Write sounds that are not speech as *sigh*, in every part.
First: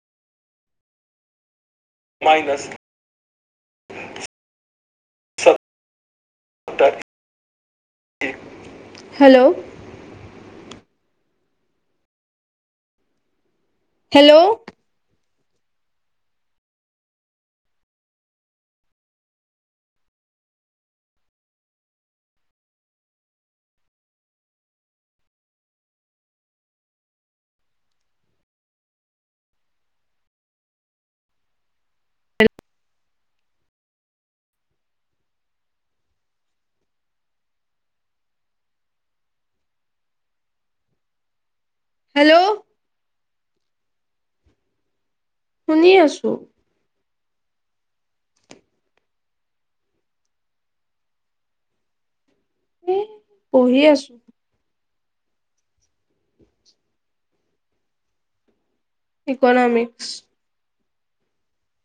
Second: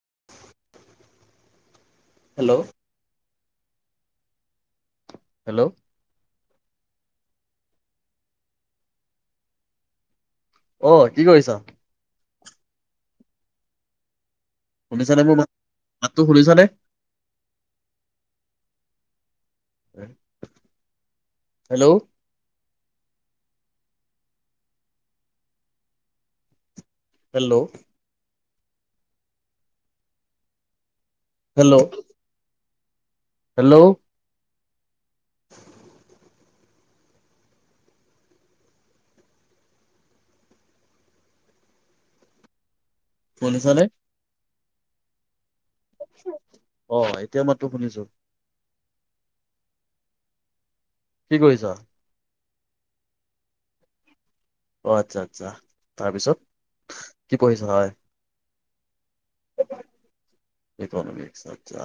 *unintelligible* Hello মাইনছ hello তাত hello অ কি কৰিছা হেল্ল' শুনিছানে মোৰ মাতটো শুনিছানে hello hello hello hello. Hello. শুনিছানে। শুনি আছো। অ এতিয়া মাততো শুনিছো। কি কৰিছা। এ পঢ়ি আছো। অ আচ্ছা আচ্ছা তাৰপিছত কি পঢ়িছা হয়। ইকনমিক্স। ইকনমিক্স আচ্ছা।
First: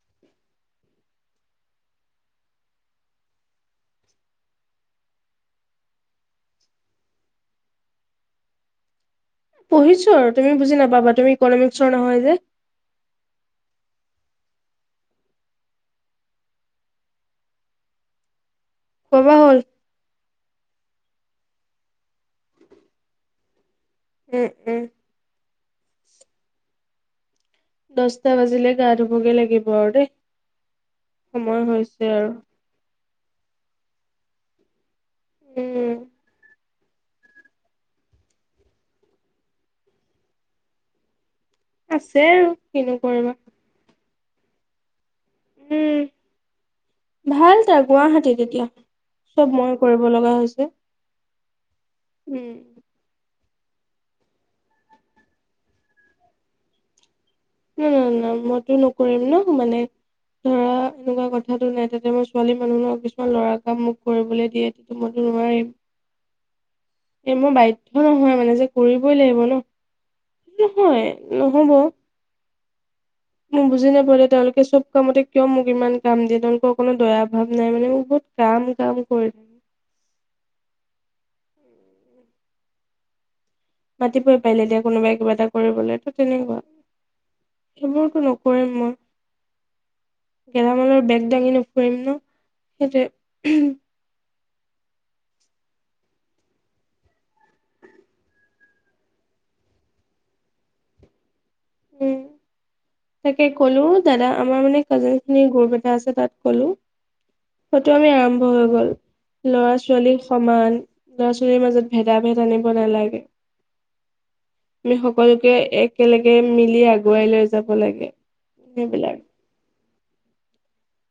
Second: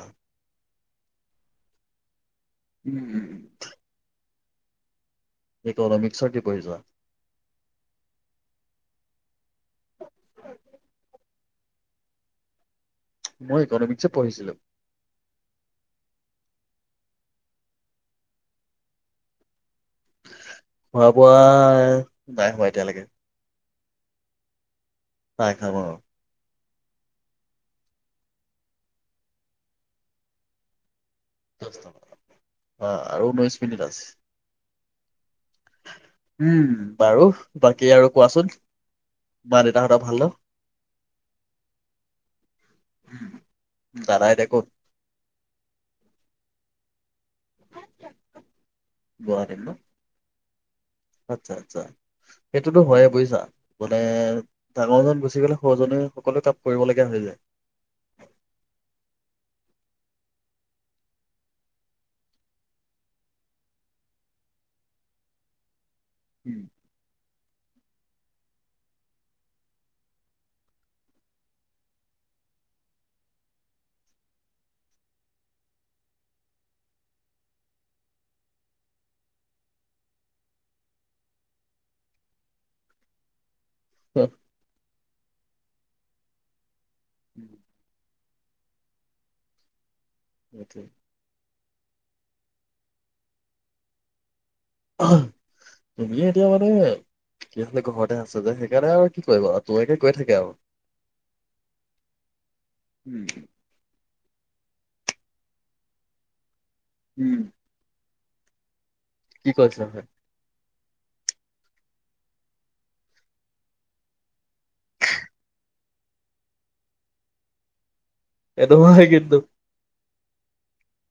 উম। এই ইকনমিক্সৰ কি পঢ়িছা। পঢ়িছো আৰু তুমি বোজি নাপাবা তুমি ইকনমিক্সৰ নহয় যে। মই ইকনমিক্স এ পঢ়িছিলো। খোৱা বোৱা হ'ল *unintelligible* খোৱা বোৱা নাই হোৱা এতিয়ালৈকে। উম উম। চাই খাব। দচটা বাজিলে গা ধুবগৈ লাগিব আৰু দেই। সময় হৈছে আৰু। অ আৰু ঊনৈশ মিনিট আছে। উম উম বাৰু বাকী আৰু কোৱাচোন মা দেউতাহঁতৰ ভাল ন। আছে আৰু কিনো কৰিবা। দাদাই এতিয়া কত। উম ভাল তাৰ গুৱাহাটীত এতিয়া, চব গুৱাহাটীত ন মই কৰিব লগা হৈছে। কি। আচ্ছা আচ্ছা। সেইটোতো হয়ে বুজিছা। মানে ডাঙৰ জন গুচি গলে সৰুজনে সকলো কাম কৰিব লগগীয়া হৈ যায়। উম না মইতো নকৰিম ন মানে ধৰা এনেকুৱা কথাতটো নাই তাতে মই ছোৱালী মানুহ কিছুমান লৰা কাম মোক কৰিবলৈ দিয়ে তেন্তেটো মইতো নোৱাৰিম *unintelligible* উম এ মই বাধ্য নহয় মানে, যে কৰিবই লাগিব নহ নহয় নহব। মোক বুজি নাপালো তেওঁলোকে চব কামতে কিয় মোক ইমান কাম দিয়ে তেওঁলোকৰ একো দয়া ভাৱ নাই মানে মোক বহুত কাম কাম কৰিলে। মাতিব পাৰিলে এতিয়া কোনোবাই। কিবাটা কৰিবলে কি কি লাগিব। সবোৰ কি *unintelligible* কৰিম মই। সেইটোৱে। গেলামালৰ বেগ দাঙি নুফুৰিম ন। সেইটোৱে। তুমি এতিয়া মানে কি আছিলে ঘৰতে আছা যে সেইকাৰণে আৰু কি কৰিবা তোমাকে কৈ থাকে আৰু। উম। উম তাকে ক'লো দাদা আমাৰ মানে কলেজীয়া গ্ৰুপ এটা আছে তাত মানে সেই টো আমি আম্ভ হৈ গ'ল কি লৰা কৈছা হয় ছোৱালীৰ সমান ল'ৰা ছোৱালীৰ মাজত ভেদা ভেদ আনিব নালাগে আমি সকলোকে একেলগে মিলি আগুৱাই লৈ যাম যাব লাগে এটো মাহে কিন্তু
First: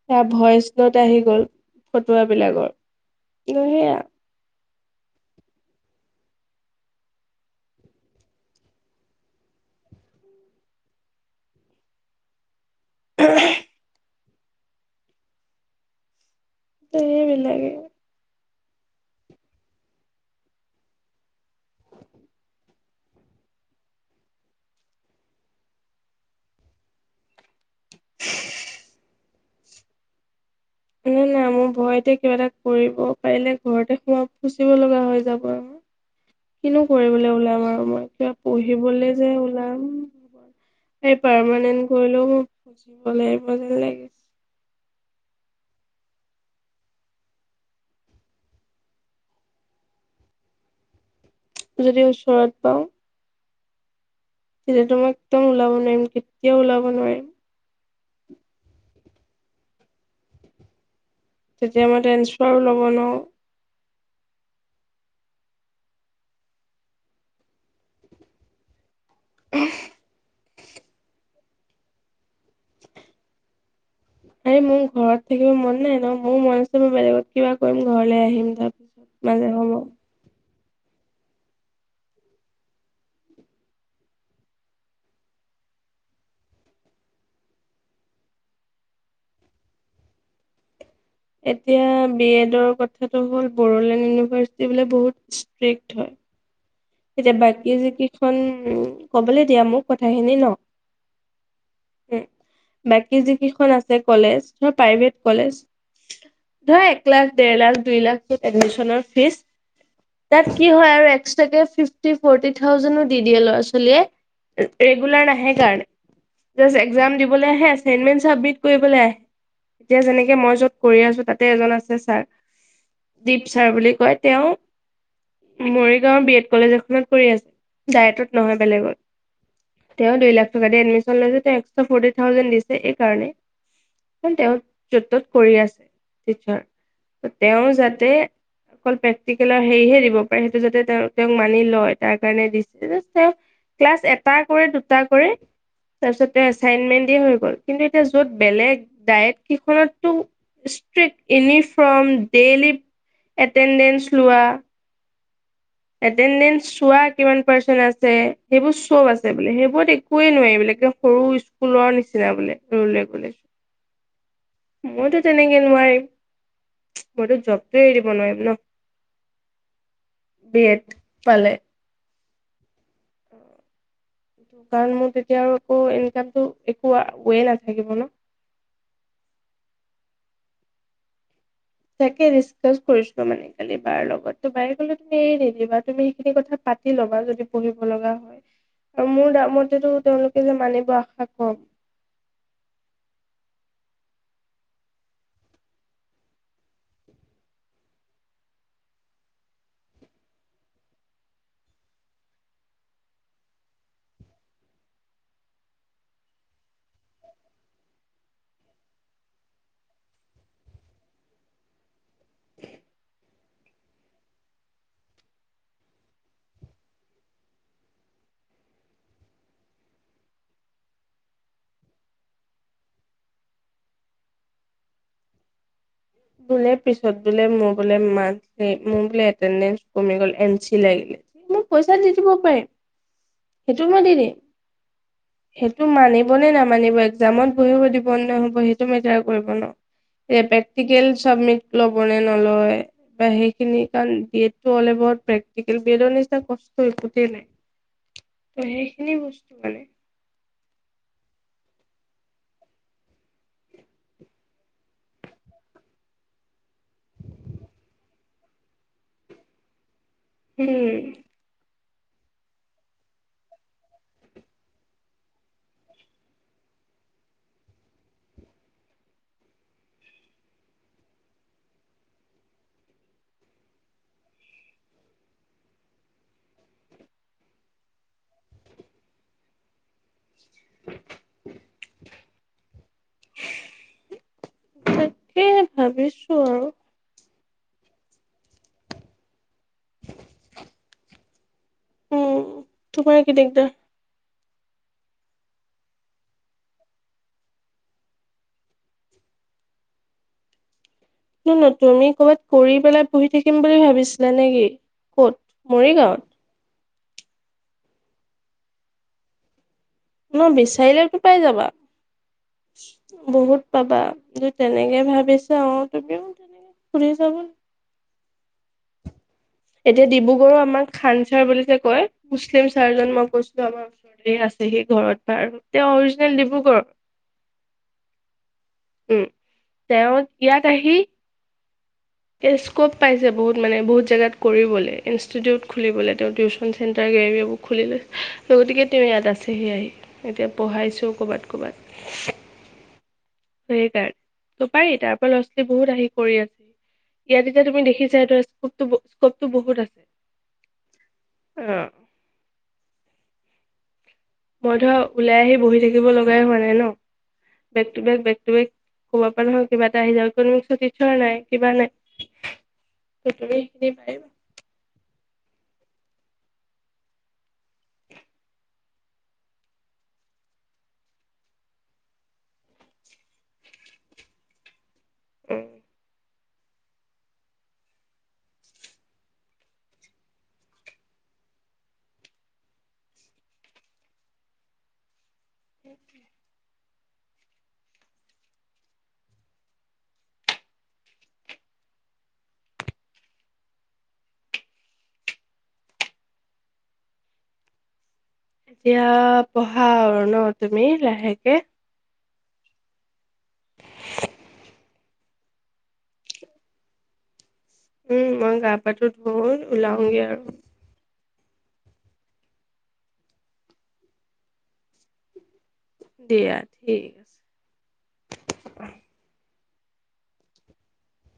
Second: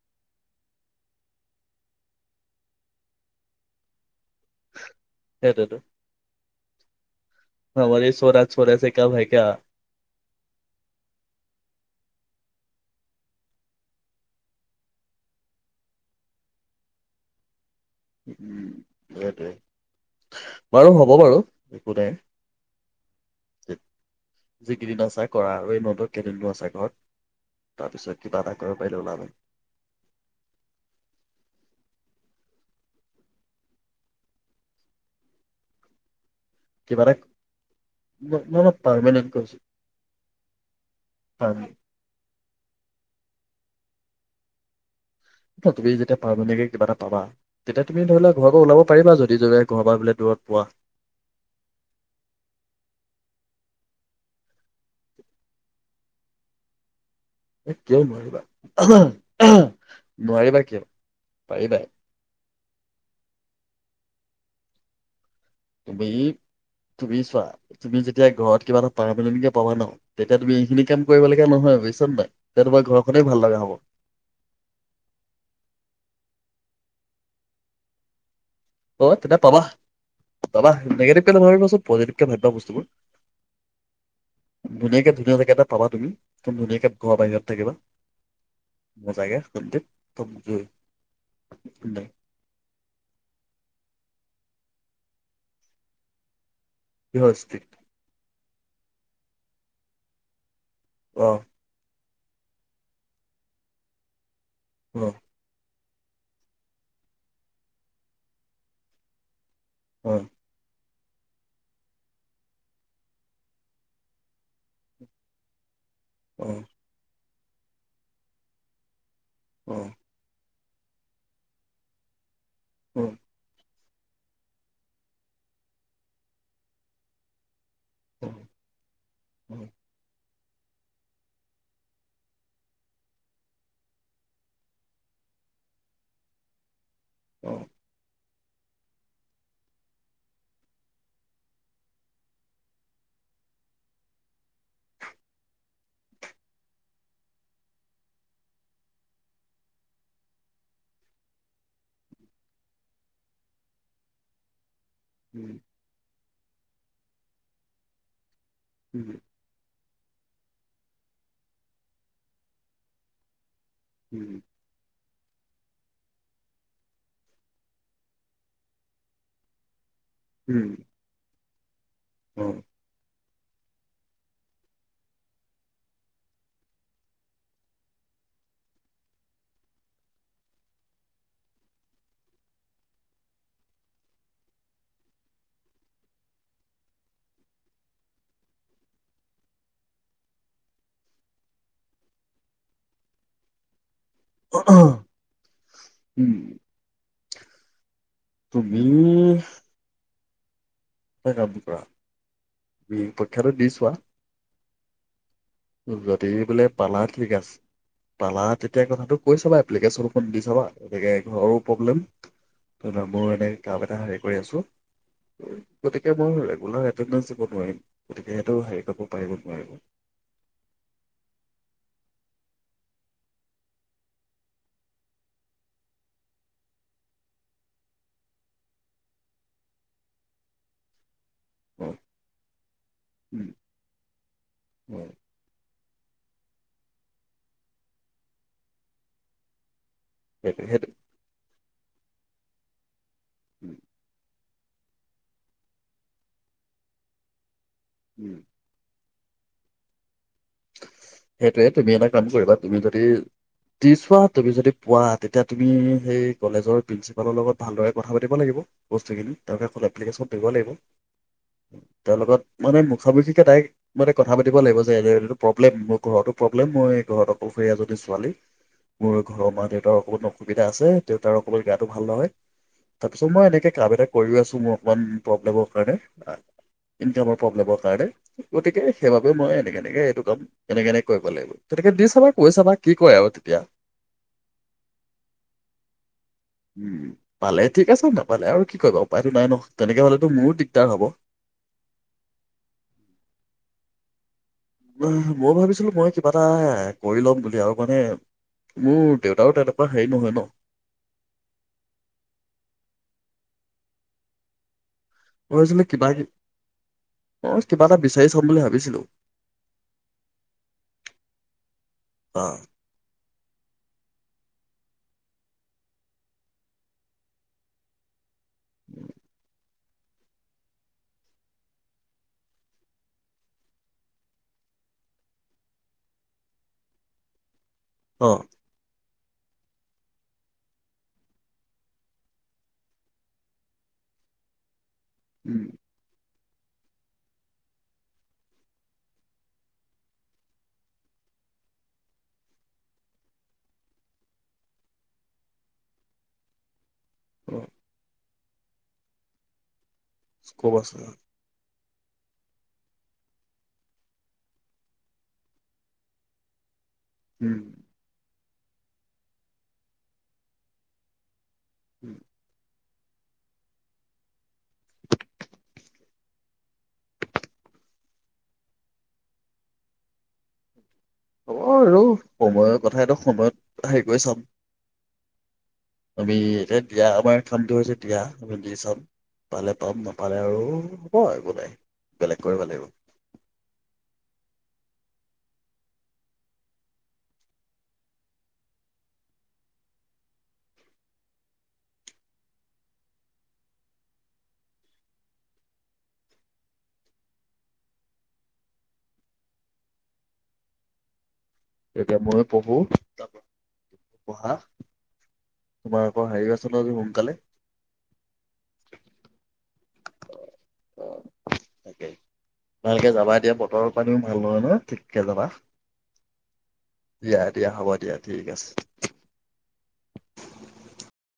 সেয়া ভইচট আহি গল ফটুৱ বিলাকৰ মানে সেইটোৱেটো হমাৰে ছৌৰাজ ছৰাছে কম হে কিয়া *unintelligible* উ *unintelligible* ত এই বিলাকে উম সেইটোৱে বাৰু হ'ব বাৰু একো নাই যিকেইদিন আছা কৰা আৰু এই মাতোত কেইদিনো আছা ঘৰত তাৰপিছত কিবা এটা কৰিব পাৰিলে ওলাব নাই নাই মোৰ ঘৰতে কিবা এটা কৰিব পাৰিলে ঘৰতে সোমাই ফুচিব লগা হৈ যাব কিনো কিবা এটা কৰিবলৈ ওলাম আৰু মই ন কিবা ন পঢ়িবলৈ পাৰমানেণ্ট যে কৈছো ওলাম এই পাৰ পাৰমানেন্ট কৰিলেও বুজিবলে মাজে লাগিছে তুমি যেতিয়া পাৰমানেন্ট কে কিবা এটা পাবা তেতিয়া তুমি ধৰি লোৱা ঘৰৰ পৰা ওলাব পাৰিবা যদি যদি ঘৰ পৰা বোলে দূৰত পোৱা যদি ওচৰত পাওঁ তেতিয়াতো মই একদম ওলাব নোৱাৰিম কেতিয়াও ওলাব নোৱাৰিম কিয় নোৱাৰিবা নোৱাৰিবা কিয় পাৰিবাই তেতিয়ালে বাৰুলব নোৱাৰিম তুমি তুমি চোৱা তুমি যেতিয়া ঘৰত কিবা এটা পাৰমানেন্ট কে কিবা পাবা ন এতিয়া তুমি এইখিনি কাম কৰিবলগীয়া নহয় বুজিনাই এতিয়া তোমাৰ ঘৰখনেই ভাল লগা হ'ব এই মোৰ ঘৰত থাকিব মন নাই ন মোৰ মন আছে মই বেলেগত কিবা কৰিম ঘৰলে আহিলো অ তেতিয়া পাবা পাবা নিগেটিভ কে নাভাবিবাচোন পজিটিভ কে ভাবিবা বস্তুবোৰ ধুনীয়াকে ধুনীয়া জেগা এটা পাবা তুমি একদম ধুনীয়াকে ঘৰ বাহিৰত থাকিবা জগে শ এতিয়া বি এডৰ কথাটো হ'ল বড়োলেণ্ড ইউনিভাৰ্চিটি বোলে বহুত ষ্ট্ৰিক্ট হয় কিহৰ ষ্ট্ৰীট তেতিয়াবাকি যে কি কবলৈ দিয়া মোক কথাখিনি ন অহ উম বাকী যি কেইখন আছে কলেজ অ প্ৰাইভেট কলেজঢ় ধৰা এক লাখ দেৰ লাখ দুই লাখত এডমিচনৰ ফিজ অ তাত কি হয় আৰু ইষ্ট গেফ্ ফিফটি ফৰ্টি থাউজেনো দি দিয়ে ল'ৰা ছোৱালীয়ে ৰেগুলাৰ নাহে কাৰণে অ তাপাছ ইজাদিব মেইণ চাবমিট কৰিবলৈ আহে অ এতিয়া যেনেকে মই যত‌ কৰি আছো তাতে এজন আছে ছাৰ তুমি দ্বীপচাৰ বুলি কয় তেওঁ মৰিগাঁওৰ বি এট কলেজ এখনত কৰি আছে ডায়তত নহয় বেলেগত তেওঁ দুই লাখ এডমিচন লৈছে তেওঁ একস্ত্ৰা ফৰ্টি থাউজেণ্ড দিছে এই কাৰণে কাৰ তেওঁ য'ত ত'ত কৰি আছে টিচাৰ তেওঁ যাতে অকল প্ৰেক্টিকেলৰ হেৰিহে দিব পাৰে সেইটো যাতে তেওঁ মানি লয় উম এটেনদেঞ্চ চোৱা কিমান পৰ্চেন আছে সেইবোৰ চব আছে বোলে সেইবোৰটেই কোৱেই নোৱাৰি বোলে সৰু স্কুলৰ নিচিনা বোলে ৰুল ৰেগুলেচন মইতো তেনেকে নোৱাৰিম মইতো জবটো এৰিব নোৱাৰিম ন বি এত পালে উম কাৰণ মোৰ তেতিয়া আৰু আকৌ ইনকামটো একো ৱে নাথাকিব ন তাকে ডিচকাচ কৰিছো মানে খালি বাৰ লগত ত বায়ে কলে তুমি এ নিদিবা তুমি সেইখিনি কথা পাতি লবা যদি পঢ়িব লগা হয় আৰু মোৰ দাম মতেটো তেওঁলোকে যে মানিব আশা কম আহ উম তুমি কাম কৰা পৰীক্ষাটো দি চোৱা যদি বোলে পালা ঠিক আছে পালা তেতিয়া কথাটো কৈ চাবা এপ্লিকেশ্যনখন দি চাবা এনেকে ঘৰো প্ৰব্লেম মোৰ এনে কাম এটা হেৰি কৰি আছো গতিকে মই ৰেগুলাৰ এটেডেঞ্চ দিব নোৱাৰিম গতিকে সহ হে কাপোৰ পাৰিব নোৱাৰিব বলে পিছত বোল মোৰ বোলে মাৰ্কচ এটেন্দেন্স কমি গল এনচি লাগি গল মোক অ পইচা দি দিব পাৰে উম, সেইটো মই দি দেই অ, সেইটো মানে মনে নামানিব এক্জামত বহিব দিব নাই সেইটো মেটাৰ কৰিব ন এ সেইটো সেইটো প্ৰেক্টিকেল চাবমিট ল'ব নে নলয় বা সেই উম, খিনি কাৰণ দিয় এল এবাউট প্ৰোক্টিকেল পেজাৰ নিচিনা কষ্ট একোতে নাই উম। ত সেইখিনি বস্তু মানে সেইটোয়ে তুমি এটা কাম কৰিবা তুমি যদি দি চোৱা তুমি যদি পোৱা তেতিয়া তুমি সেই কলেজৰ প্ৰিন্সিপালৰ লগত ভালদৰে কথা পাতিব লাগিব বস্তু খিনি তেওঁকে কলে এপ্লিকেশ্যনটো দিব লাগিব উম তেওঁ লগত মানে মুখামুখিকে ডাইৰেক্ট মানে কথা পাতিব লাগিব যে সেইটো প্ৰব্লেম মোক ঘৰতো প্ৰব্লেম মই ঘৰত অকল সেই এজনী ছোৱালী মোৰ ঘৰৰ মা দেউতাৰ অকণমান অসুবিধা আছে দেউতাৰ অকণমান গাটো ভাল নহয় তাৰপিছত মই এনেকৈ কাম এটা কৰি আছোঁ মোৰ অকণমান প্ৰব্লেমৰ কাৰণে ইনকামৰ প্ৰব্লেমৰ কাৰণে গতিকে সেইবাবে মই এনেকে এনেকে এইটো কাম এনেকে এনেকে কৰিব লাগিব তেনেকে দি চাবা কৈ চাবা কি কয় আৰু তেতিয়া তাকে ভাবিছো আৰু উম পালে ঠিক আছে নাপালে আৰু কি কৰিবা উপায়তো নাই নহয় তেনেকে হলেতো মোৰো দিগদাৰ হব উম তোমাৰ কি দিগদাৰ মই ভাবিছিলোঁ মই কিবা এটা কৰি ল'ম বুলি আৰু মানে মোৰ দেউতাৰো তেনেকুৱা হেৰি নহয় ন ত ন তুমি কৰ'বাত কৰি পেলাই পঢ়ি থাকিম বুলি ভাবিছিলা নেকি ক'ত মৰিগাঁৱত অ কিবা এটা বিচাৰি চাম বুলি ভাবিছিলো ন বিচাৰিলে কি পাই যাবা অ বহুত পাবা তেনেকে ভাবিছা অ তুমিও তেনেকে ফুৰিছা বুলি উম এতিয়া ডিব্ৰুগড়ো আমাক খান ছাৰ বুলি যে কয় মুছলিম ছাৰজন মই কৈছিলো আমাৰ ওচৰতে আছেহি ঘৰত বা আৰু এ অৰিজিনেল ডিব্ৰুগড় অ উম তেওঁ ইয়াত আহি স্কপ পাইছে বহুত মানে বহুত জেগাত কৰিবলৈ উম ইনষ্টিটিউট খুলিবলৈ তেওঁ উ ন চেণ্টাৰ গেলেৰিবোৰ খুলিলো গতিকে তেওঁ ইয়াত আছেহি আহি এতিয়া পঢ়াইছোঁ ক'বাত ক'বাত সেই তাত ত পাৰি তাৰ পৰা ল'ৰা ছোৱালী বহুত আহি কৰি আছেহি অ ইয়াত এতিয়া তুমি দেখিছা এইটো স্কোপ স্কোপ টো বহুত আছে স্কোপ আছে অ মই ধৰা ওলাই আহি বহি থাকিব লগাই হোৱা নাই ন উম বেক টু বেক বেক ত ক'ব পাৰা নহয় কিবা এটা আহি যাব কোনোছোৱা নাই কিবা নাই উম। ত তখিনি পাই *inaudible* হ'ব আৰু সময়ৰ কথাটো সময়ত হেৰি কৰি চাম উম আমি এতিয়া দিয়া আমাৰ কামটো হৈছে দিয়া আমি দি চাম পালে পাম নাপালে আৰু হ'ব একো নাই বেলেগ কৰিব লাগিব এেইকে *inaudible* এতিয়া পঢ়া আৰু ন তুমি লাহেকে এতিয়া মই পঢ়ো পঢ়া তোমাৰ আকৌ হেৰি আছিলে ন সোনকালে ওলালগে আৰু তাকেই ভালকে যাবা এতিয়া বতৰৰ পানীও ভাল নহয় ন ঠিক কে যাবা ঠিক আছে। দিয়া দিয়া হ'ব দিয়া ঠিক আছে